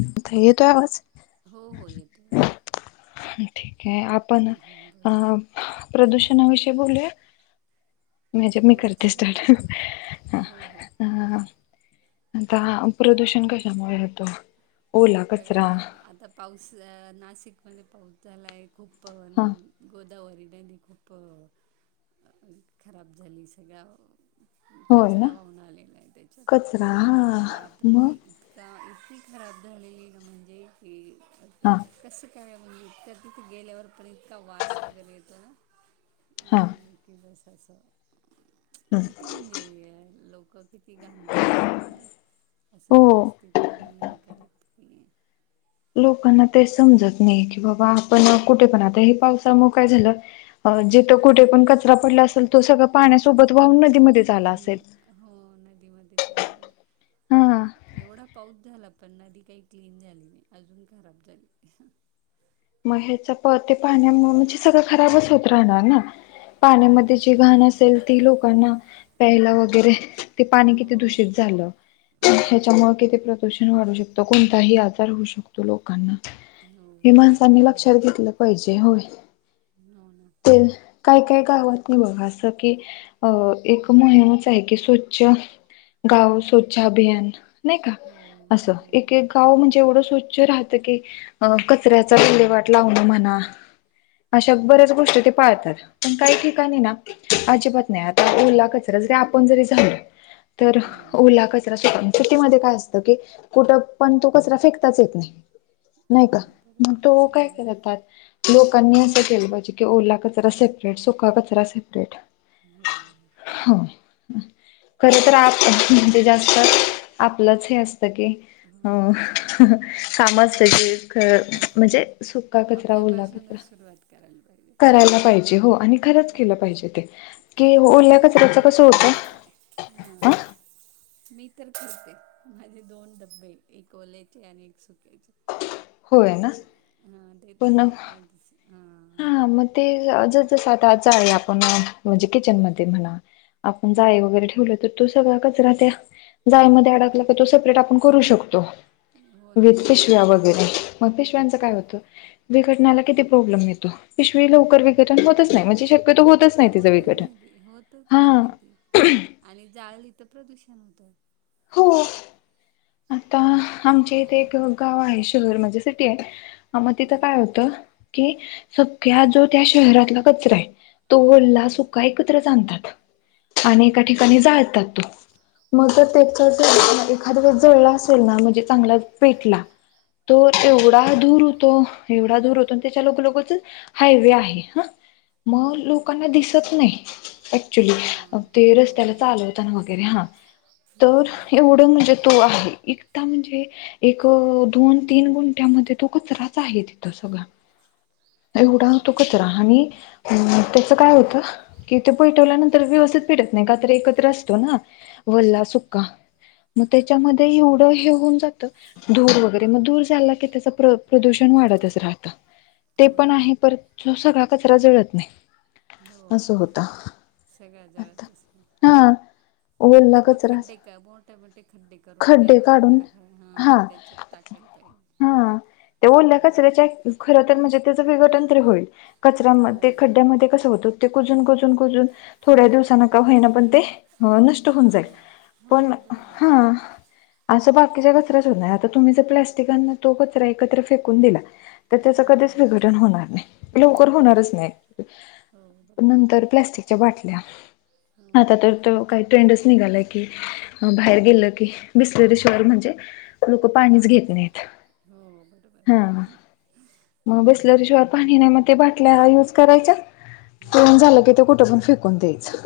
इथं येतोय आवाज हो हो येतो येतो ठीक आहे आपण हं, बोला अं प्रदूषणाविषयी बोलूया म्हजे हो मी करते चालेल स्टार्ट ना ह हो हो ह आता हा प्रदूषण कशामुळे होतो. ओला बघा कचरा आता आता पाऊस नाशिकमध्ये पाऊस झालाय खूप हा गोदावरी नदी खूप खराब झाली सगळ्या होय ना कचरा वाहुना आलेला आहे कचरा त्याच्यात हा मग बापरे का इतकी खराब झालेली ना म्हणजे की हा कसं का म्हणजे इतका तिथे गेल्यावर पण इतका वास वगैरे येतो हा न की बस असं किती म्हणजे लोक किती घाण टाकतात ना असं हो व्यवस्थित नाही हे करत की लोकांना ते समजत नाही की बाबा आपण हम्म कुठे पण आता हे पाऊस हा मग काय झाल जिथ कुठे पण कचरा पडला असेल तो सगळ पाण्यासोबत वाहून नदीमध्ये झाला वाहून असेल हो नदीमध्ये चालून हा एवढा पाऊस झाला पण नदी काही क्लीन झाली नाही अजून खराब झाली मग ह्याच प ते पाण्या म्हणजे सगळं खराबच होत राहणार ना हो पाण्यामध्ये जी बरोबर घाण असेल ती लोकांना प्यायला वगैरे ते पाणी किती हो दूषित झालं हो ह्याच्यामुळे किती प्रदुषण प्रदूषण वाढू शकतो कोणताही आजार होऊ शकतो लोकांना हं तिथ म लक्षात घेतलं पाहिजे होय. हो ना [unintelligible] काय काय गावात नाही बघा असं की अ एक मोहिमच आहे की स्वच्छ गाव स्वच्छ अभियान नाही का हो हो असं एक एक का म्हणजे एवढं स्वच्छ राहतं की कचऱ्याचा विल्लेवाट लावण म्हणा हो अशा बऱ्याच गोष्टी ते पाळतात पण काही ठिकाणी ना अजिबात नाही आता ओला कचरा जरी आपण जरी झालो तर हम्म ओला कचरा सु सिटीमध्ये काय असतं की कुठं पण तो कचरा फेकताच येत नाही नाही का? हो मग बरोबर तो काय हम्म करतात. लोकांनी असं केलं पाहिजे की ओला कचरा सेपरेट सुका कचरा सेपरेट हो. हो. खर तर म्हणजे जास्त आपलंच हे असतं की अ हो काम असत की म्हणजे सुका कचरा ओला कचरा‌ आपल्यापासूनच सुरुवात करायला पाहिजे करायला पाहिजे हो आणि खरंच केलं पाहिजे ते की ओल्या कचराच कस तेल करते. ह मी तर करते माझे दोन डबे एक ओल्याचे आणि एक सुक्याचे. होय ना. हा ते पण त्यांनाच माहितीस. हा मग ते जस आता आच आहे आपण म्हणजे किचन मध्ये म्हणा आपण जाळी हो वगैरे ठेवलं तर तो सगळा कचरा त्या जाळयामध्ये अडकला तो सेपरेट आपण करू शकतो. हो ना व्यक्तीश या वगैरे मग पिशव्यांचं काय होतं विघटनाला किती प्रॉब्लेम येतो. पिशवी हो लवकर विघटन होतच नाही म्हणजे शक्यतो होतच नाही होतं तिचं विघटन नाही ते हा होतचच नाही ते आणि जाळली तरं प्रदूषण होतं. हो. आता आमचे इथे मग एक गाव आहे शहर म्हणजे सिटी आहे. आ मग तिथं हं काय होतं कि सग्या जो त्या शहरातला कचरा आहे. तो वल्ला हां सुका एकत्र जाणतात. आणि हां एका ठिकाणी जाळात तो मग अच्छा त्याच ज एखाद वळे जळला असेल ना म्हणजे चांगला पेटला तो हां तेवढा धुर होतो. एवढा धुर होतो त्याच्या लोग लोगच हायवे आहे ह हो मग बरोबर लोकांना दिसत नाही ऍक्च्युली हां ते हो रस्त्याला चालत वगैरे हा तर हं एवढं म्हणजे तो आहे एकदा म्हणजे एक दोन तीन गुंट्यामध्ये तो कचराच आहे तिथं सगळा. एवढा अच्छा तो कचरा आणि त्याच काय होतं. कि ते पैठवल्यानंतर व्यवस्थित पेटत नाही का तर एकत्र असतो ना वल्ला सुक्का त्याच्यामध्ये एवढं हे होऊन जातं. ूर वगैरे मग दूर झाला की त्याच प्रदूषण वाढतच राहतं. ते हो पण ना आहे पर तो सगळा कचरा जळत नाही. हो असं होत बरोबर सगळ्या जळ आता तस आहे हा ओला एकतर मग कचरा खड्डे कॅमो टॅमटे खं्डे [unintelligible] करून खड्डे त्यामध्ये काढून टाका हा त्या चूप टाकायला पाहिजे. हा ते ल्खच हम्म. त्याच्या [unintelligible] खर तर म्हणजे त्याचं विघटन तरी होईल कचऱ्यामध्ये हो ते बरोबर खड्ड्यामध्ये आहे. कसं होतं ते कुजून कुजून कुजून थोड्या दिवसांन का होईना पण ते ह नष्ट होऊन जाईल हां हो पण बरोबर हा आहे. असं बाकीचा कचराच हो आता तुम्ही जर प्लाॅस्टिकांन तो कचरा एकत्र फेकून दिला तर त्याच कधीच हां विघटन होणार नाही लवकर होणारच नाही. हो बरोबर नंतर प्लास्टिकच्या बाटल्या हो आता तर तो काय ट्रेंडच निघालाय की बाहेर गेलं की बिसलेरी शिवाय म्हणजे लोक पाणीच घेत कामच आहे नाहीत हो बरोबर हा मग बिसलेरी शिवाय पाणी नाही मग ते बाटल्या हा युज करायच्या पिऊन हां झालं की ते कुठं पण फेकून द्यायचं.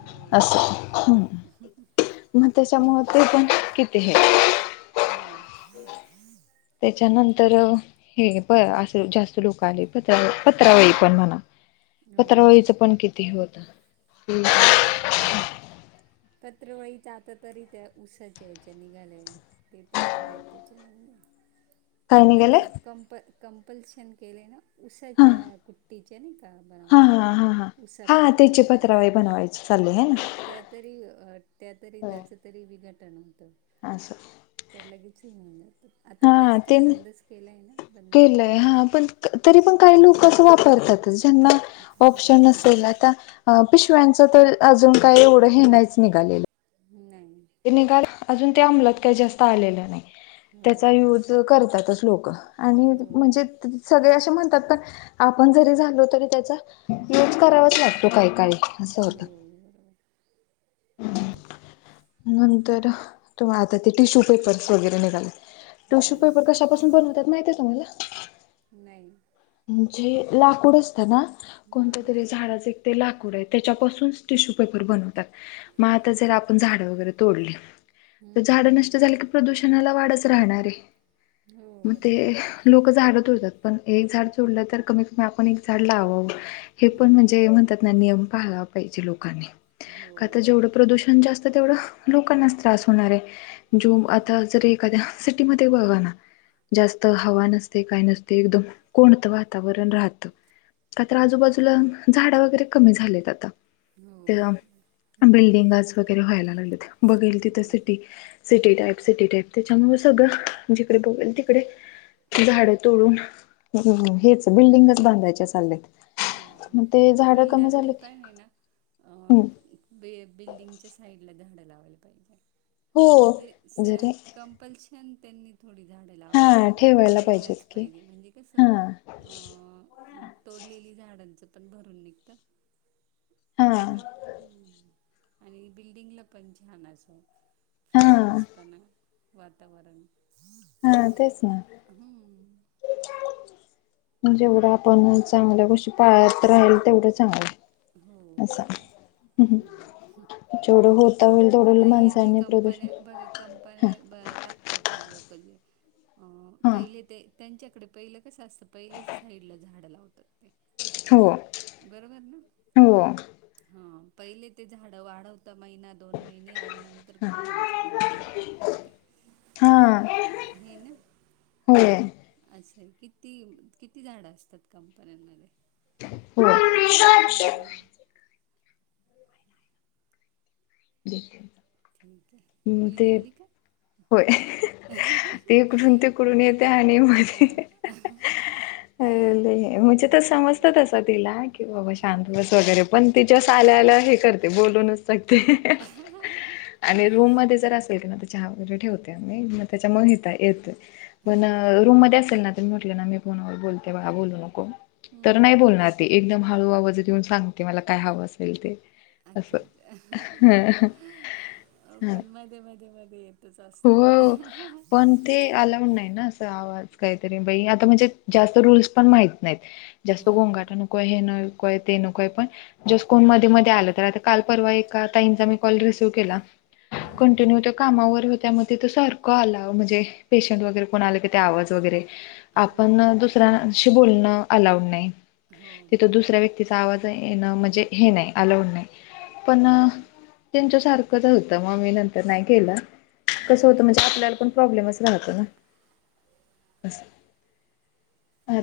हो असस बरोबर हम. त्यामुळे ते पण किती हे हो ना. त्याच्यानंतर अ हे प असे जास्त लोक आले पत्र पत्रावळी पण म्हणा हो पत्रावाळीचं पण किती हे होतं. हो ना पत्रावळी आता तरी त्या ऊसाचे ह्याच्या निघालेय. ते तरी बरंय त्याच्यामुळ काय आता ते निघाले कंप कंपल्शन केले ना हा उसाच्या कुठ त्याच्या नाय का हा बनवतात हा ते हा हा हा उसापासून त्याची पत्रावळी बनवायची चालली आहे ना बनवतात त्यात तरी अ त्या तरी त्याच तरी विघटन होतं. अस. त्या लगेच हे होऊन जात. हा ते बंदच केलंय केलं आहे हा पण शक्य तरी पण काही लोक असं वापरतात. ज्यांना ऑपशन हम्म, नसल आता अ पिशव्यांचं तर अजून काही एवढं हे नाहीच निघालेलं नाही. ते निघाल अजून ते अंमलत काही जास्त आलेलं नाही हो त्याचा युज करतातच लोक आणि हो म्हणजे सगळे असे म्हणतात पण आपण जरी झालोत तरी त्याचा यूज करावाच लागतो काही काळी असं होतं. बरो [inaudible] नंतर तु्ला आता ते टिश्यू पेपर्स वगैरे निघालेत. थ हो टीशू पेपर कशापासून बनवतात माहित आहे तुम्हाला नाही. म्हणजे लाकूड असतं ना हां कोणत्या तरी झाडाचे ते लाकूड आहे त्याच्यापासून टिश्यू पेपर बनवतात. मग आता जर आपण झाडं वगैरे तोडली तर झाड हम्म, नष्ट झालं की प्रदूषणाला वाढच राहणारये हो म ते बरोबर लोक झाडं तोडतात पण एक झाड तोडलं तर कमीत कमी आपण एक झाड लावावं. हे पण हो म्हणजे म्हणतात ना नियम पाळायला पाहिजे लोकांनी हो का तर जेवढं बरोबर प्रदूषण जास्त तेवढ लोकांनाच त्रास होणार आहे जो हम्म आता जर एखाद्या सिटीमध्ये बघा ना जास्त हवा नसते काय नसते एकदम कोणतं वातावरण राहतं का तर आजूबाजूला झाड वगैरे कमी झालेत आता हो ते बरोबर हम्म, बिल्डिंगज वगैरे व्हायला लागले बघल तथ हम्म. सिटी टाप सिटी टाप तेच्यामुळे सगळं जिकडे बघल तिकडे झाड तोडून हेच बिल्डिंगच बांधायचे चाललेत. हो प बिल्डरनी की पण आहे ना. हम्म बिल्डिंगच्या साईडला झाड लावायला पाहिजे म्हणजे हो जरी सेहद कम पलशन त्यांनी थोडी झाडं लावाय हा जागा ठेवायला पाहिजेत ठेवायलाच की पाहिजे म्हणजे कसं हा अं तोडलेली झाडांचं पण भरून निघत हा नाही का? आणि बिल्डिंगला पण छान अस हा फ्रेशनेस पणा वातावरण हा तेच ना हम्म. जेवढं आपण चांगल्या गोष्टी पाळत राहील तेवढं चांगलं हो असं बरोबर जेवढं होता होईल आता तेवढं ही जी माणसांनी प्रदूषण कंपन्या बघ. हा कंपन्या टाकतात लोक ही लोक जे उंम हा पहिले ते त्यांच्याकडे पहिलं कसं असतं पहिले साईड ला झाड लावतात ते हो हो... हा पहिले ते झाडं वाढवत महिना दोन महिने आणि नंतर हा कंपनीचं काम सुरू करतात ते हा हे ना. होय.... असं आहे किती किती झाडं असतात कंपन्यांमध्ये मम्मी स्वच्छ हां [inaudible] ठीक आहे हम्म मुलगी ते आली का? होय हीकडून तेिकडून येते आणि मग..... हां अ ल मध्ये म्हणजे तर मध्ये समजतात मुलगा त तिला कि बाबा शांत बस वगैरे पण तिच्या साल्याला हे करते बोलूनच. गते आणि रूम मध्ये जर असेल ना त्याच्या ह..... ठेवते आ त्याच्या म येतो पण हां रूम म असेल ना. म्हटलं ना मी फोनावर बोलते बा बोलू नको तर नाही हम्म. बोलणार एकदम हळू आवाज देऊन सांगते मला काय हवं असेल ते अच्छा असं अच्छा छान पण मध्ये मध्येे मध्ये येत..... तच असतय.. हो. पण ते अलाउड नाही ना अस आवाज काहीतरी बाई आता म्हणजे जास्त रूल्स पण माहित नाहीत. जास्त हां गोगाटा नको आहे हे नको आहे ते नको आहे पण जस कोन मध्ये मध्ये आल तर आता काल परवा ए ताईंचा मी कॉल रिसीव्ह केला. हं, कंटिन्यू तर कामावर..... त्या त सारखं आला म्हणजे पेशंट वगैरे कोण आले क आवाज वगैरे... हां आपण हां दुसऱ्यांशी बोलणं अलाउड नाही हो तिथं बरोबर दुसऱ्या व्यक्ती तिचा आवाज येणं म्हणजे हे नाही अलाऊड नाही पण हं, त्यांच्या सारखंच होतं मग मी नंतर नाही केलं.... कसं होतं म्हणजे हां आपल्याला पण प्रॉब्लेमच राहतो ना...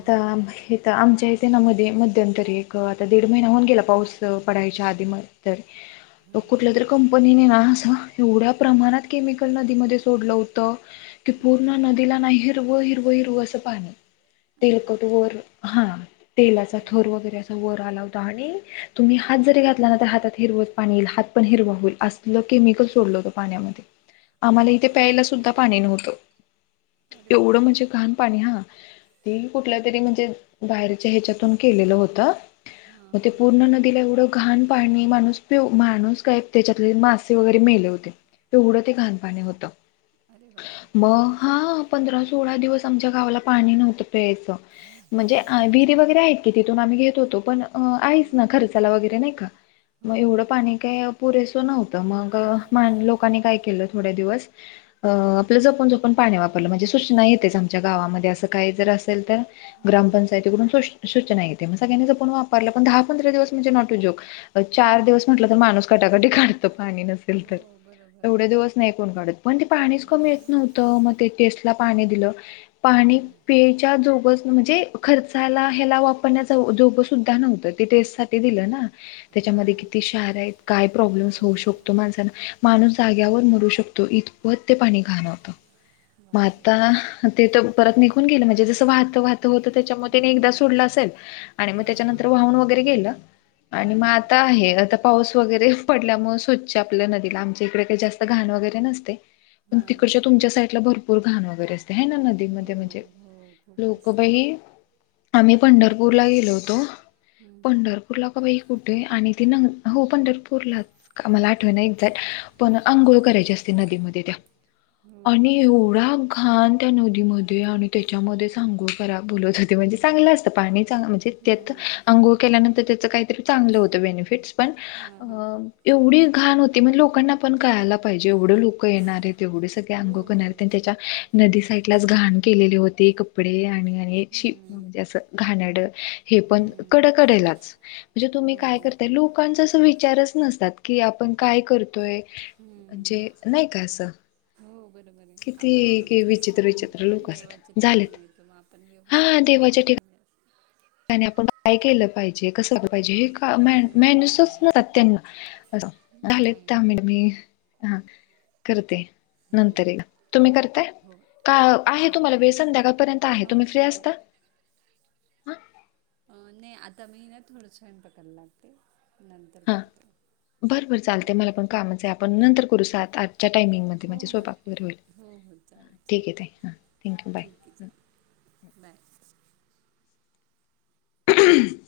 हो ना आमच्या इथे ना मध्ये मध्यंतरी एक आता दीड महिना होऊन गेला पाऊस पढायच्या आधी म तर ग हां कुठल्या तरी कंपनीने ना असं एवढ्या प्रमाणात केलीत नदीमध्ये सोडलं होत की पूर्ण हां नदीला ना असं हिरवं हिरव हिरवं असं पाणी अरे तेलकट बापरे वर हा तेलाचा थर हं, वगैरे असं वर आला होता आणि तुम्ही हात हं. जरी घातला ना तर हातात हिरवत पाणी येईल हात पण हिरवा होईल असलं केमिकल सोडलं होतं पाण्यामध्ये अरे आम्हाला इथे बापरे प्यायला सुद्धा पाणी नव्हतं अरे एवढं बापरे म्हणजे घाण पाणी हा ते कुठल्या तरी म्हणजे बाहेरच्या ह्याच्यातून केलेलं होतं. हां हो ते हां पूर्ण नदीला एवढं घाण पाणी माणूस प माणूस काय त्याच्यातले मासे वगैरे मेले होते तेवढं ते घाण पाणी होत अरे बापरे मग हा पंधरा सोळा दिवस आमच्या गावाला पाणी नव्हतं पियाच म्हणजे विहिरी अच्छा वगैरे आहेत. की तिथून आम्ही घेत होतो पण आहेच ना हां खर्चाला वगैरे नाही का हो मग एवढं बरोबर पाणी काय पुरेसं नव्हतं मग मा हं, लोकांनी काय केलं थोड्या दिवस हं. आपलं जपून जपून पण पाणी वापरलं म्हणजे सूचना येतेच आमच्या गावामध्ये असं काही जर असेल तर. हां हां ग्रामपंचायतीकडून सूचना येते मग सगळ्यांनी जपुण वापरलं पण दहा पंधरा दिवस म्हणजे नॉट अं जोक. अं चार दिवस म्हटलं तर माणूस कटाकटी काढतो पाणी नसेल हो तर बरोबर एवढे दिवस नाही कोण काढत पण ते पाणीच कमी येत नव्हतं मग ते टेस्टला पाणी दिलं पाणी हां पेच्या जोगं म्हणजे खर्चाला ह्याला वापरण्याचा जोगं सुद्धा नव्हतं तेे. ते दिलं ना त्याच्यामध्ये हां किती क्षार आहेत काय प्रॉब्लेम हो होऊ शकतो बरोबर माणसाना माणूस जाग्यावर मरू शकतो इतपत ते पाणी घाण होतं. मग बापरे आता ते तर परत हं, निघून गेलं म्हणजे जसं वाहत वाहत होतं त्याच्यामध्ये हो एकदा सोडलं असेल. आणि मग हां हां त्याच्यानंतर वाहूण वगैरे गेलं हां आणि मग हां आता आहे आता पाऊस वगैरे पडल्यामुळे स्वच्छ आपल्या नदीला आमच्या इकडे काही जास्त घाण वगैरे नसते. पण हां हां तिकडच्या तुमच्या साईडला भरपूर घाण वगैरे असते हाय ना हो नदीमध्ये म्हणजे हो खूप असतं लोकंबाई आम्ही पंढरपूरला गेलो होतो हं हं पंढरपूरला का बाई कुठे आहे आणि ती नंग हो पंढरपूरलाच मला आठव ना एक्झॅक्ट पण आंघोळ करायची असते नदीमध्ये त्या हो हो आणि एवढा घान त्या नदीमध्ये आणि त्याच्यामध्येच आंगोळ करा बोलत होते म्हणजे चांगलं असतं पाणी चांगल म्हणजे हां त्यात हां अंंगोळ केल्यानंतर त्याचं काहीतरी चांगलं होतं बेनिफिटस पण हां हां अ एवढी घाण होती म्हणजे लोकांना पण कळायला पाहिजे एवढे लोक येणार आहेत ऐवढे सगळे हो अंगोळ करनार बरोबर आहेत त्याच्या हं नदी सा साइडलाच घाण केली होती कपडे आणि आणि शी म्हणजे असं घाण्यारड हे पण हं कडकडेलाच. म्हणजे तुम्ही हो काय करताय लोकांचा असं विचारच नसतात की आपण काय करतोय. हं म्हणजे नाही का असं हो बरोबर आहे आपण किती कि तीर्थ विचित्र स्थान विचित्र येतो ना लोक देवाच्या असतात झालेत ठिकाणी येतो मग आपण हा व्यवस्थित तर राहिला देवाच्या पाहिजे. आपण काय केलं पाहिजे कसं पाहिजे हे मॅनसच नसतात त्यांना असं नाही झाले त्या नाही हा करते. हो नंतर येक तुम्ही करताय हो का ठीक आहे हो तुम्हाला वेळ ठीक संध्याकाळपर्यंत आहे हो तुम्ही फ्री ठीक आहे असता? हा अं नाही आता मीना थोडं स्वयंपाकाला लागते नंतर हा करते. बरं बर हं चालतंय मला पण कामच आहे आपण नंतर करू सात आठ च्या टायमिंगमध्ये हो म्हणजे हो स्वयंपाक वगैरे होईल हो हो ठीक आहे ताई हां थँक्यू बाय. तिचा. बाय. हम्,